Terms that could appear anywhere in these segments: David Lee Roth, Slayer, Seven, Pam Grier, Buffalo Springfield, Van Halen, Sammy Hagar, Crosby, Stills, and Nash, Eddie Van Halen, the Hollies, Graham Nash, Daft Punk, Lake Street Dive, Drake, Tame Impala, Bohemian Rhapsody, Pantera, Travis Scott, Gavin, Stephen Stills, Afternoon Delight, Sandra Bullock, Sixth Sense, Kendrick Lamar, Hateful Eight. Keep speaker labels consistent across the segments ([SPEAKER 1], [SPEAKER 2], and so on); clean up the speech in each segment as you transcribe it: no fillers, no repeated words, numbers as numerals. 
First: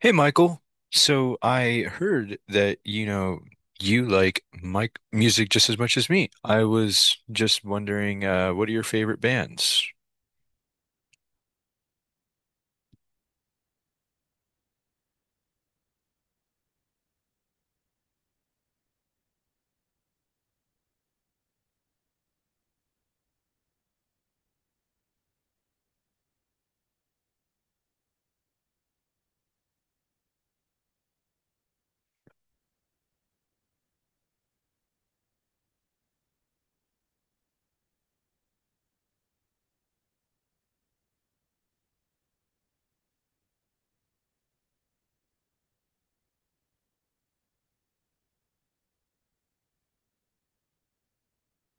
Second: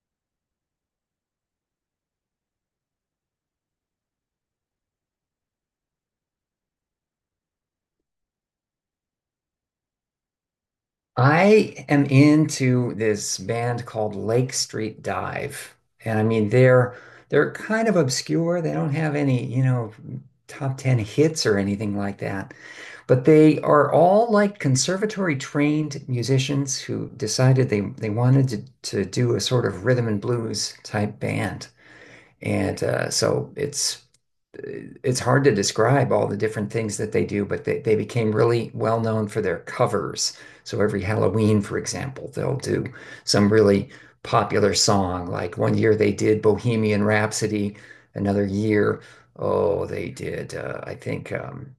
[SPEAKER 1] Hey Michael, so I heard that you know you like Mike music just as much as me. I was just wondering, what are your favorite bands?
[SPEAKER 2] I am into this band called Lake Street Dive. And I mean they're kind of obscure. They don't have any, you know, top 10 hits or anything like that. But they are all like conservatory trained musicians who decided they wanted to do a sort of rhythm and blues type band. And so it's hard to describe all the different things that they do, but they became really well known for their covers. So every Halloween, for example, they'll do some really popular song. Like one year they did Bohemian Rhapsody, another year, oh, they did, I think,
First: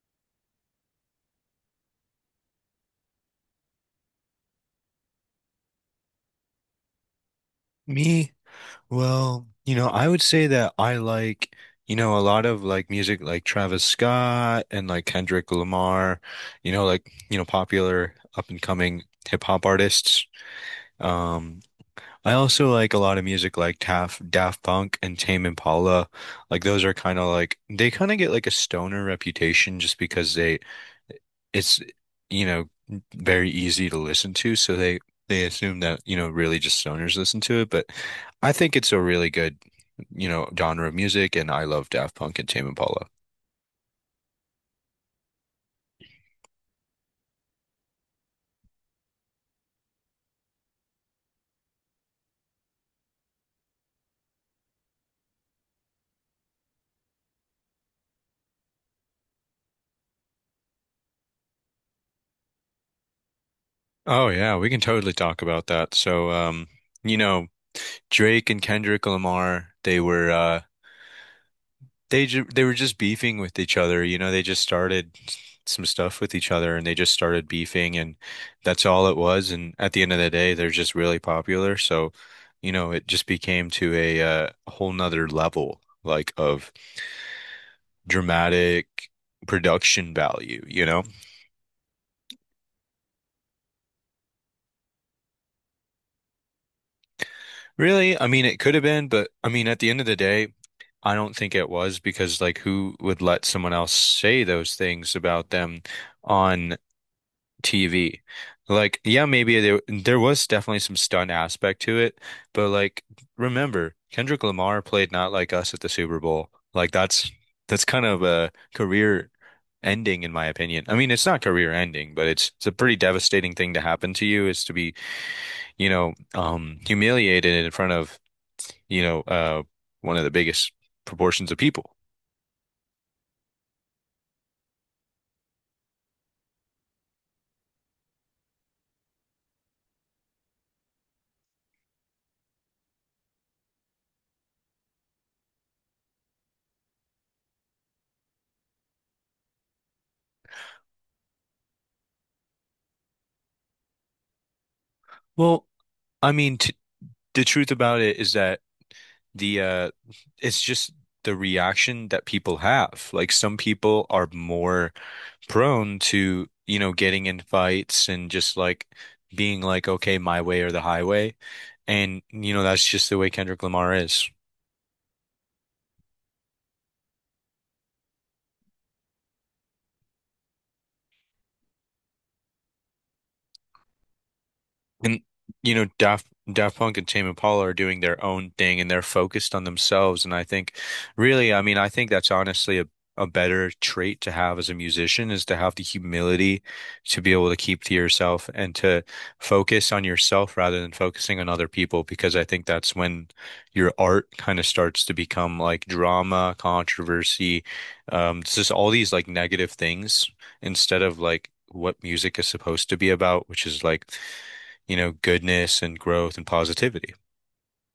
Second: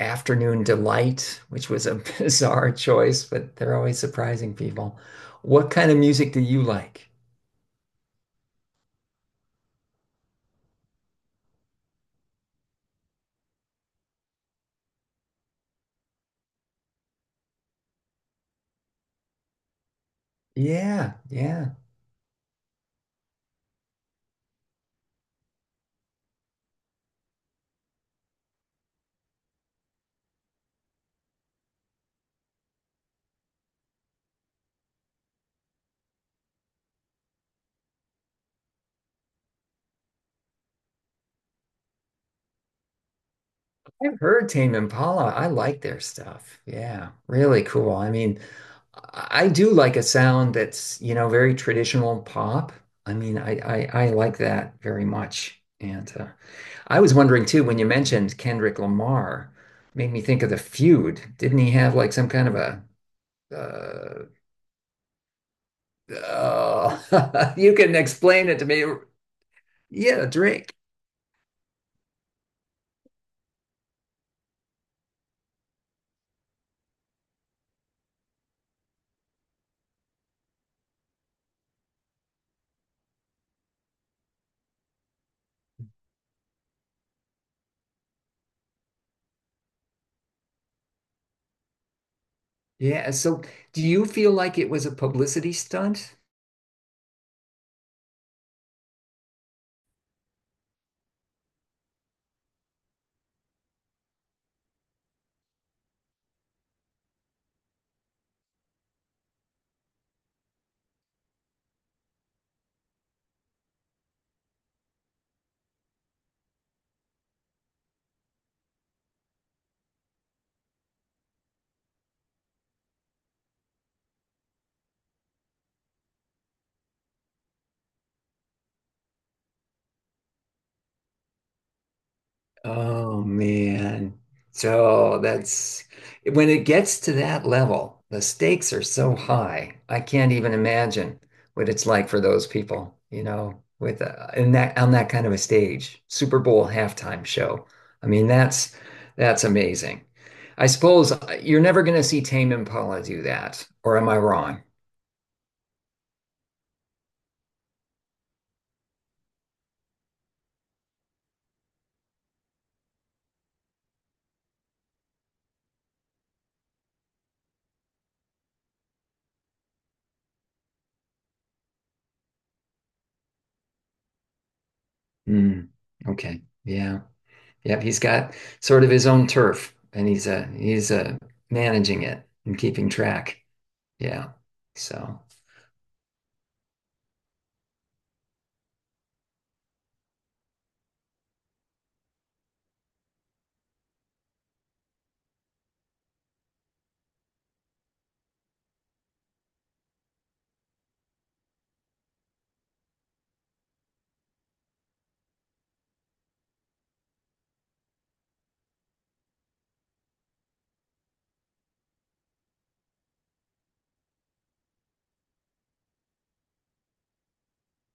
[SPEAKER 2] Afternoon Delight, which was a bizarre choice, but they're always surprising people. What kind of music do you like?
[SPEAKER 1] Me, Well, I would say that I like, a lot of like music like Travis Scott and like Kendrick Lamar, popular up and coming hip hop artists.
[SPEAKER 2] Yeah,
[SPEAKER 1] Um,
[SPEAKER 2] yeah.
[SPEAKER 1] I also like a lot of music like Daft Punk and Tame Impala. Like those are kind of like they kind of get like a stoner reputation just because they it's you know very easy to listen to so they assume that you know really just stoners listen to it, but I think it's a really good, you know, genre of music, and I love Daft Punk and Tame Impala.
[SPEAKER 2] I've heard Tame Impala. I like their stuff. Yeah, really cool. I mean, I do like a sound that's, you know, very traditional pop. I mean, I like that very much. And I was wondering too, when you mentioned Kendrick Lamar, made me think of the feud. Didn't he have like some kind of a uh,
[SPEAKER 1] Oh yeah, we can totally talk about that. So, you know,
[SPEAKER 2] you can explain
[SPEAKER 1] Drake
[SPEAKER 2] it
[SPEAKER 1] and
[SPEAKER 2] to me.
[SPEAKER 1] Kendrick Lamar,
[SPEAKER 2] Yeah, Drake.
[SPEAKER 1] they were just beefing with each other. You know, they just started some stuff with each other and they just started beefing, and that's all it was. And at the end of the day, they're just really popular. So, you know, it just became to a whole nother level like of dramatic production value, you know?
[SPEAKER 2] Yeah. So do you feel like it was a publicity stunt?
[SPEAKER 1] Really? I mean, it could have been, but I mean, at the end of the day, I don't think it was because, like, who would let someone else say those things about them on TV? Like, yeah, maybe there was definitely some stunt aspect to it, but like, remember, Kendrick Lamar played Not Like Us at the Super Bowl. Like, that's kind of a career ending, in my opinion. I mean, it's not career ending, but it's a pretty devastating thing to happen to you, is to be, humiliated in front of, you know, one of the biggest proportions of people.
[SPEAKER 2] Oh man. So that's when it gets to that level, the stakes are so high. I can't even imagine what it's like for those people, you know, with in that kind of a stage, Super Bowl halftime show. I mean, that's amazing. I suppose you're never going to see Tame Impala do that, or am I wrong?
[SPEAKER 1] Well, I mean, t the truth about it is that the it's just the reaction that people have. Like some people are more prone to, you know, getting in fights and just like being like, okay, my way or the highway. And, you know, that's just the way Kendrick Lamar is.
[SPEAKER 2] Hmm. Okay. Yeah. Yep, he's got sort of his own turf, and he's managing it and keeping track. Yeah.
[SPEAKER 1] And
[SPEAKER 2] So,
[SPEAKER 1] you know, Daft Punk and Tame Impala are doing their own thing and they're focused on themselves. And I think really, I mean, I think that's honestly a better trait to have as a musician is to have the humility to be able to keep to yourself and to focus on yourself rather than focusing on other people, because I think that's when your art kind of starts to become like drama, controversy, it's just all these like negative things instead of like what music is supposed to be about, which is like, you know, goodness and growth and positivity.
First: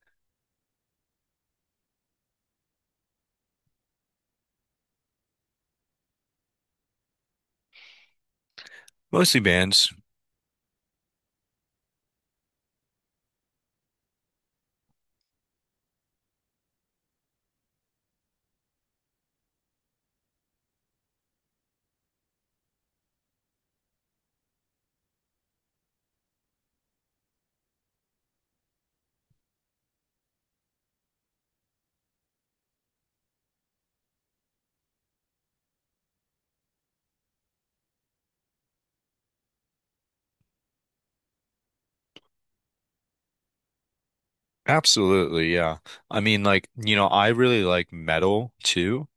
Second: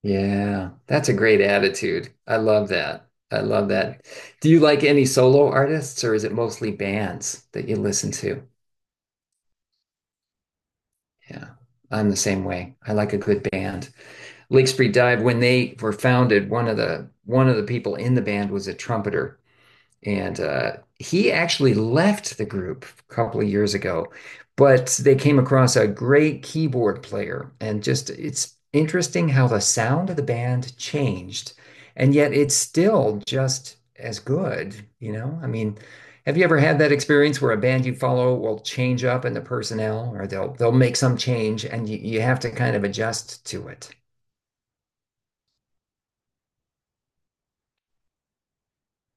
[SPEAKER 2] yeah, that's a great attitude. I love that. I love that. Do you like any solo artists, or is it mostly bands that you listen to?
[SPEAKER 1] Mostly bands.
[SPEAKER 2] Yeah, I'm the same way. I like a good band. Lake Street Dive, when they were founded, one of the people in the band was a trumpeter. And he actually left the group a couple of years ago, but they came across a great keyboard player. And just it's interesting how the sound of the band changed, and yet it's still just as good, you know? I mean, have you ever had that experience where a band you follow will change up in the personnel, or they'll make some change, and you have to kind of adjust to it?
[SPEAKER 1] Absolutely, yeah. I mean, like, you know, I really like metal too.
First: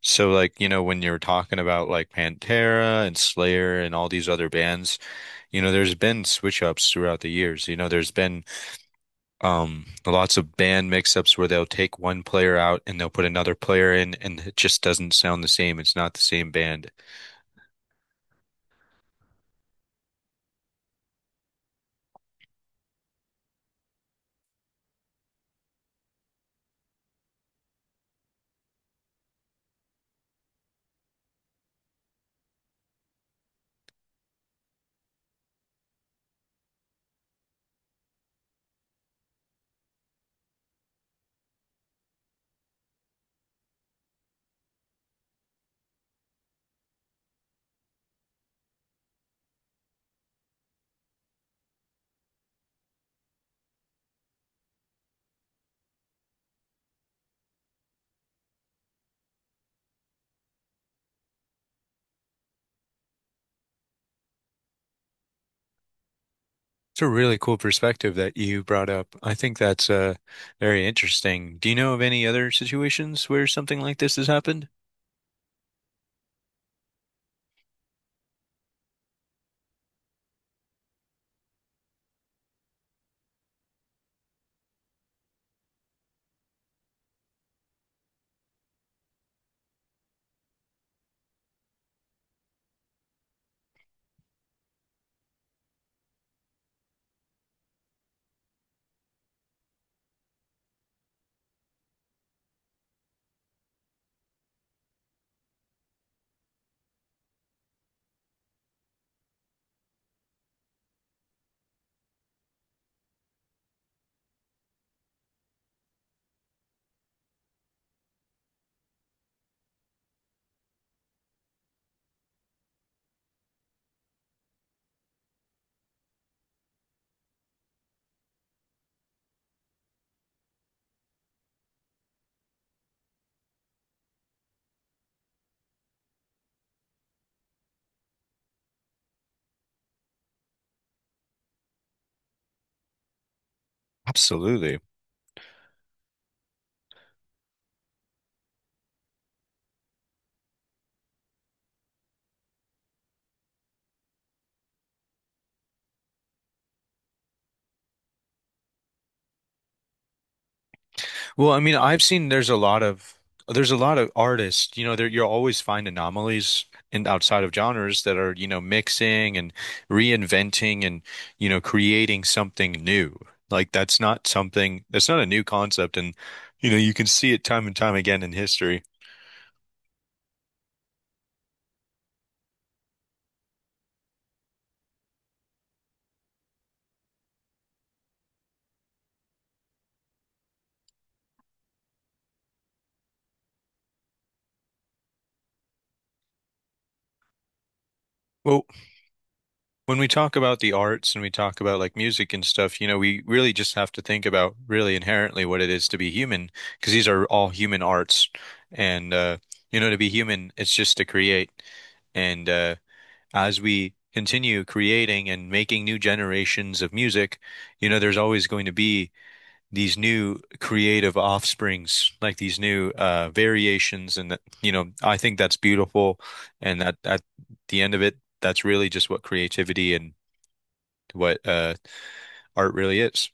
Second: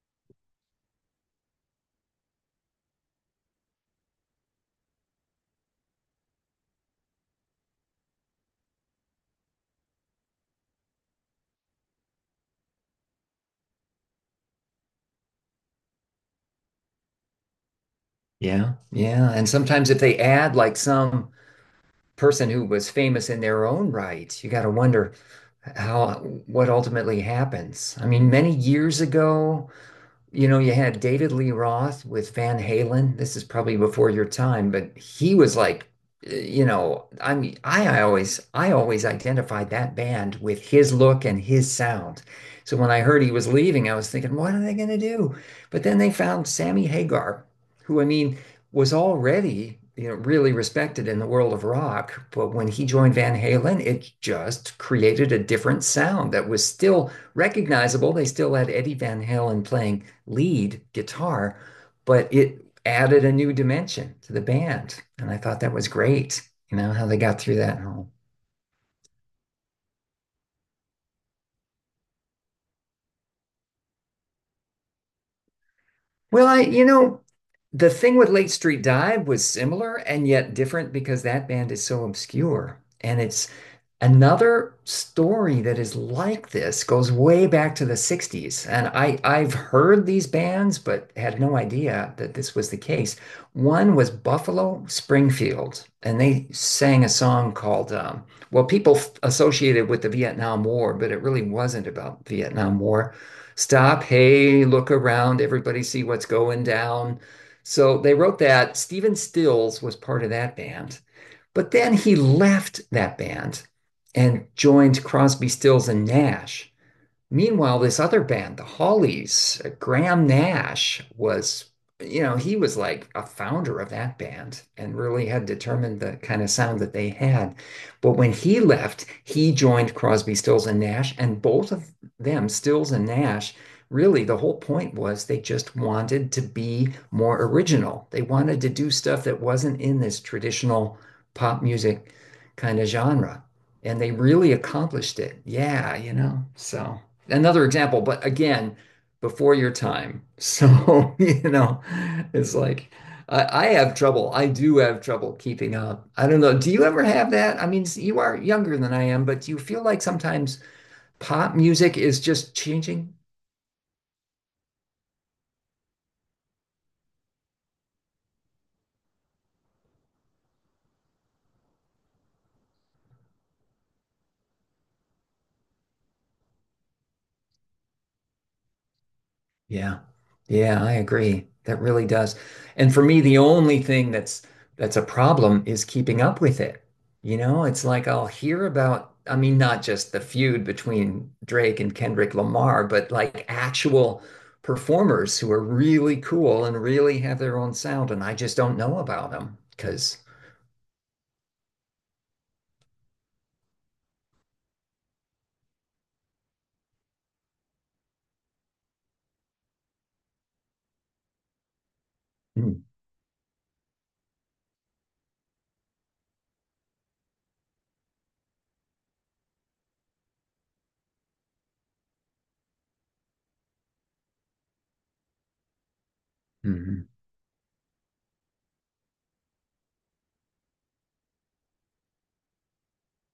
[SPEAKER 1] So, like, you know, when you're talking about like Pantera and Slayer and all these other bands, you know, there's been switch ups throughout the years. You know, there's been lots of band mix ups where they'll take one player out and they'll put another player in and it just doesn't sound the same. It's not the same band.
[SPEAKER 2] Yeah, yeah. And sometimes if they add like some person who was famous in their own right, you got to wonder how what ultimately happens. I mean, many years ago, you know, you had David Lee Roth with Van Halen. This is probably before your time, but he was like, you know, I mean, I always identified that band with his look and his sound. So when I heard he was leaving, I was thinking, what are they going to do? But then they found Sammy Hagar, who I mean was already, you know, really respected in the world of rock. But when he joined Van Halen, it just created a different sound that was still recognizable. They still had Eddie Van Halen playing lead guitar, but it added a new dimension to the band. And I thought that was great, you know,
[SPEAKER 1] It's
[SPEAKER 2] how
[SPEAKER 1] a
[SPEAKER 2] they
[SPEAKER 1] really
[SPEAKER 2] got through
[SPEAKER 1] cool
[SPEAKER 2] that whole.
[SPEAKER 1] perspective that you brought up. I think that's very interesting. Do you know of any other situations where something like this has happened?
[SPEAKER 2] Well, you know, the thing with Late Street Dive was similar and yet different because that band is so obscure. And it's another story that is like this, goes way back to the 60s. And I've heard these bands, but had no idea that this was the case. One was Buffalo Springfield, and they sang a song called, well, people associated with the Vietnam War, but it really wasn't about Vietnam War. Stop, hey, look around, everybody see what's going down. So they wrote that. Stephen Stills was part of that band, but then he left that band and joined Crosby, Stills, and Nash. Meanwhile, this other band, the Hollies, Graham Nash was, you know, he was like a founder of that band and really had determined the kind of sound that they had. But when he left, he joined Crosby, Stills, and Nash, and both of them, Stills and Nash, really the whole point was they just wanted to be more original. They wanted to do stuff that wasn't in this traditional pop music kind of genre. And they really
[SPEAKER 1] Absolutely.
[SPEAKER 2] accomplished it. Yeah, you know, so. Another example, but again, before your time. So, you know, it's like I have trouble. I do have trouble keeping up. I don't know. Do you ever have that? I mean, you are younger than I am, but do you feel like sometimes
[SPEAKER 1] Well,
[SPEAKER 2] pop
[SPEAKER 1] I mean,
[SPEAKER 2] music
[SPEAKER 1] I've
[SPEAKER 2] is
[SPEAKER 1] seen
[SPEAKER 2] just changing.
[SPEAKER 1] there's a lot of artists, you know, there you'll always find anomalies in outside of genres that are, you know, mixing and reinventing and, you know, creating something new. Like that's not a new concept. And you know, you can see it time and time again in history.
[SPEAKER 2] Yeah. Yeah, I agree. That really does. And for me, the only thing that's a problem is keeping up with it. You know, it's like I'll hear about, I mean, not just the feud between Drake and Kendrick Lamar, but like actual performers who are really cool and really have their own sound, and I just
[SPEAKER 1] Well,
[SPEAKER 2] don't know about them
[SPEAKER 1] when we
[SPEAKER 2] because,
[SPEAKER 1] talk about the arts and we talk about like music and stuff, you know, we really just have to think about really inherently what it is to be human, because these are all human arts. And, you know, to be human, it's just to create. And as we continue creating and making new generations of music, you know, there's always going to be these new creative offsprings, like these new variations. And that, you know, I think that's beautiful. And that at the end of it, that's really just what creativity and what art really is.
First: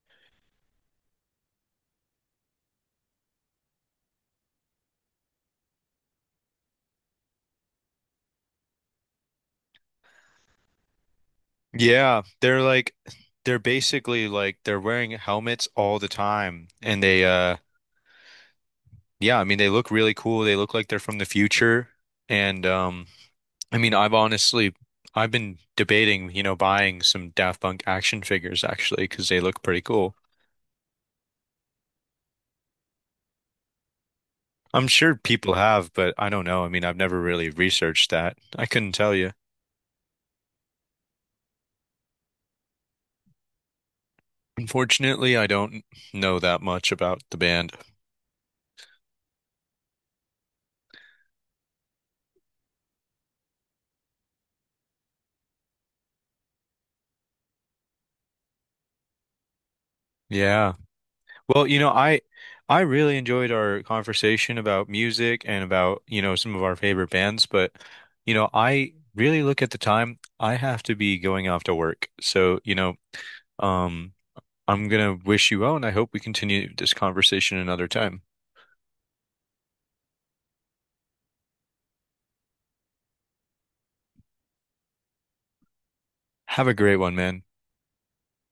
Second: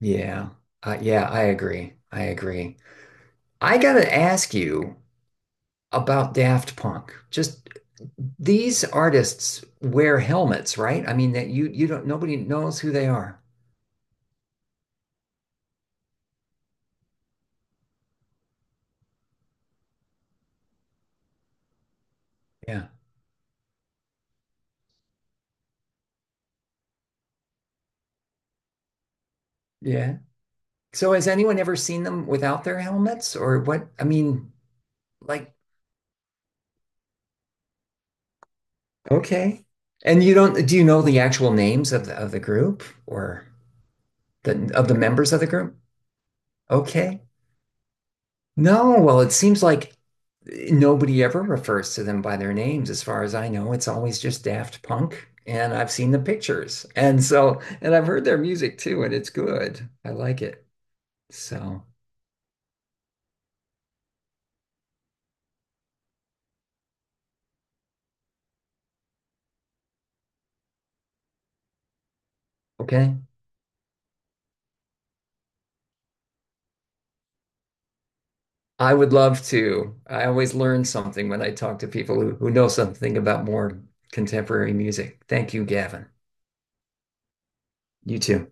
[SPEAKER 2] yeah, yeah, I agree. I agree. I gotta ask you, about Daft Punk. Just these artists wear helmets, right? I mean that you don't
[SPEAKER 1] Yeah,
[SPEAKER 2] nobody
[SPEAKER 1] they're
[SPEAKER 2] knows who
[SPEAKER 1] like
[SPEAKER 2] they are.
[SPEAKER 1] they're basically like they're wearing helmets all the time and they yeah, I mean they look really cool. They look like they're from the future and
[SPEAKER 2] Yeah.
[SPEAKER 1] I mean, I've been debating, you know, buying some Daft Punk action figures actually because they look pretty cool.
[SPEAKER 2] Yeah. So has anyone ever seen them without their helmets or what? I mean,
[SPEAKER 1] I'm sure people
[SPEAKER 2] like
[SPEAKER 1] have, but I don't know. I mean, I've never really researched that. I couldn't tell you.
[SPEAKER 2] okay. And you don't do you know the actual names of the group or the members
[SPEAKER 1] Unfortunately,
[SPEAKER 2] of the
[SPEAKER 1] I
[SPEAKER 2] group?
[SPEAKER 1] don't know that much
[SPEAKER 2] Okay.
[SPEAKER 1] about the band.
[SPEAKER 2] No, well, it seems like nobody ever refers to them by their names, as far as I know. It's always just Daft Punk, and I've seen the pictures. And so, and I've heard their music too, and it's good. I like it.
[SPEAKER 1] Yeah. Well, you
[SPEAKER 2] So,
[SPEAKER 1] know, I really enjoyed our conversation about music and about, you know, some of our favorite bands, but you know, I really look at the time. I have to be going off to work. So, you know,
[SPEAKER 2] okay.
[SPEAKER 1] um I'm gonna wish you well, and I hope we continue this conversation another time.
[SPEAKER 2] I would love to. I always learn something when I talk to people who know something about more contemporary music. Thank you, Gavin.
[SPEAKER 1] Have a great one, man.
[SPEAKER 2] You too.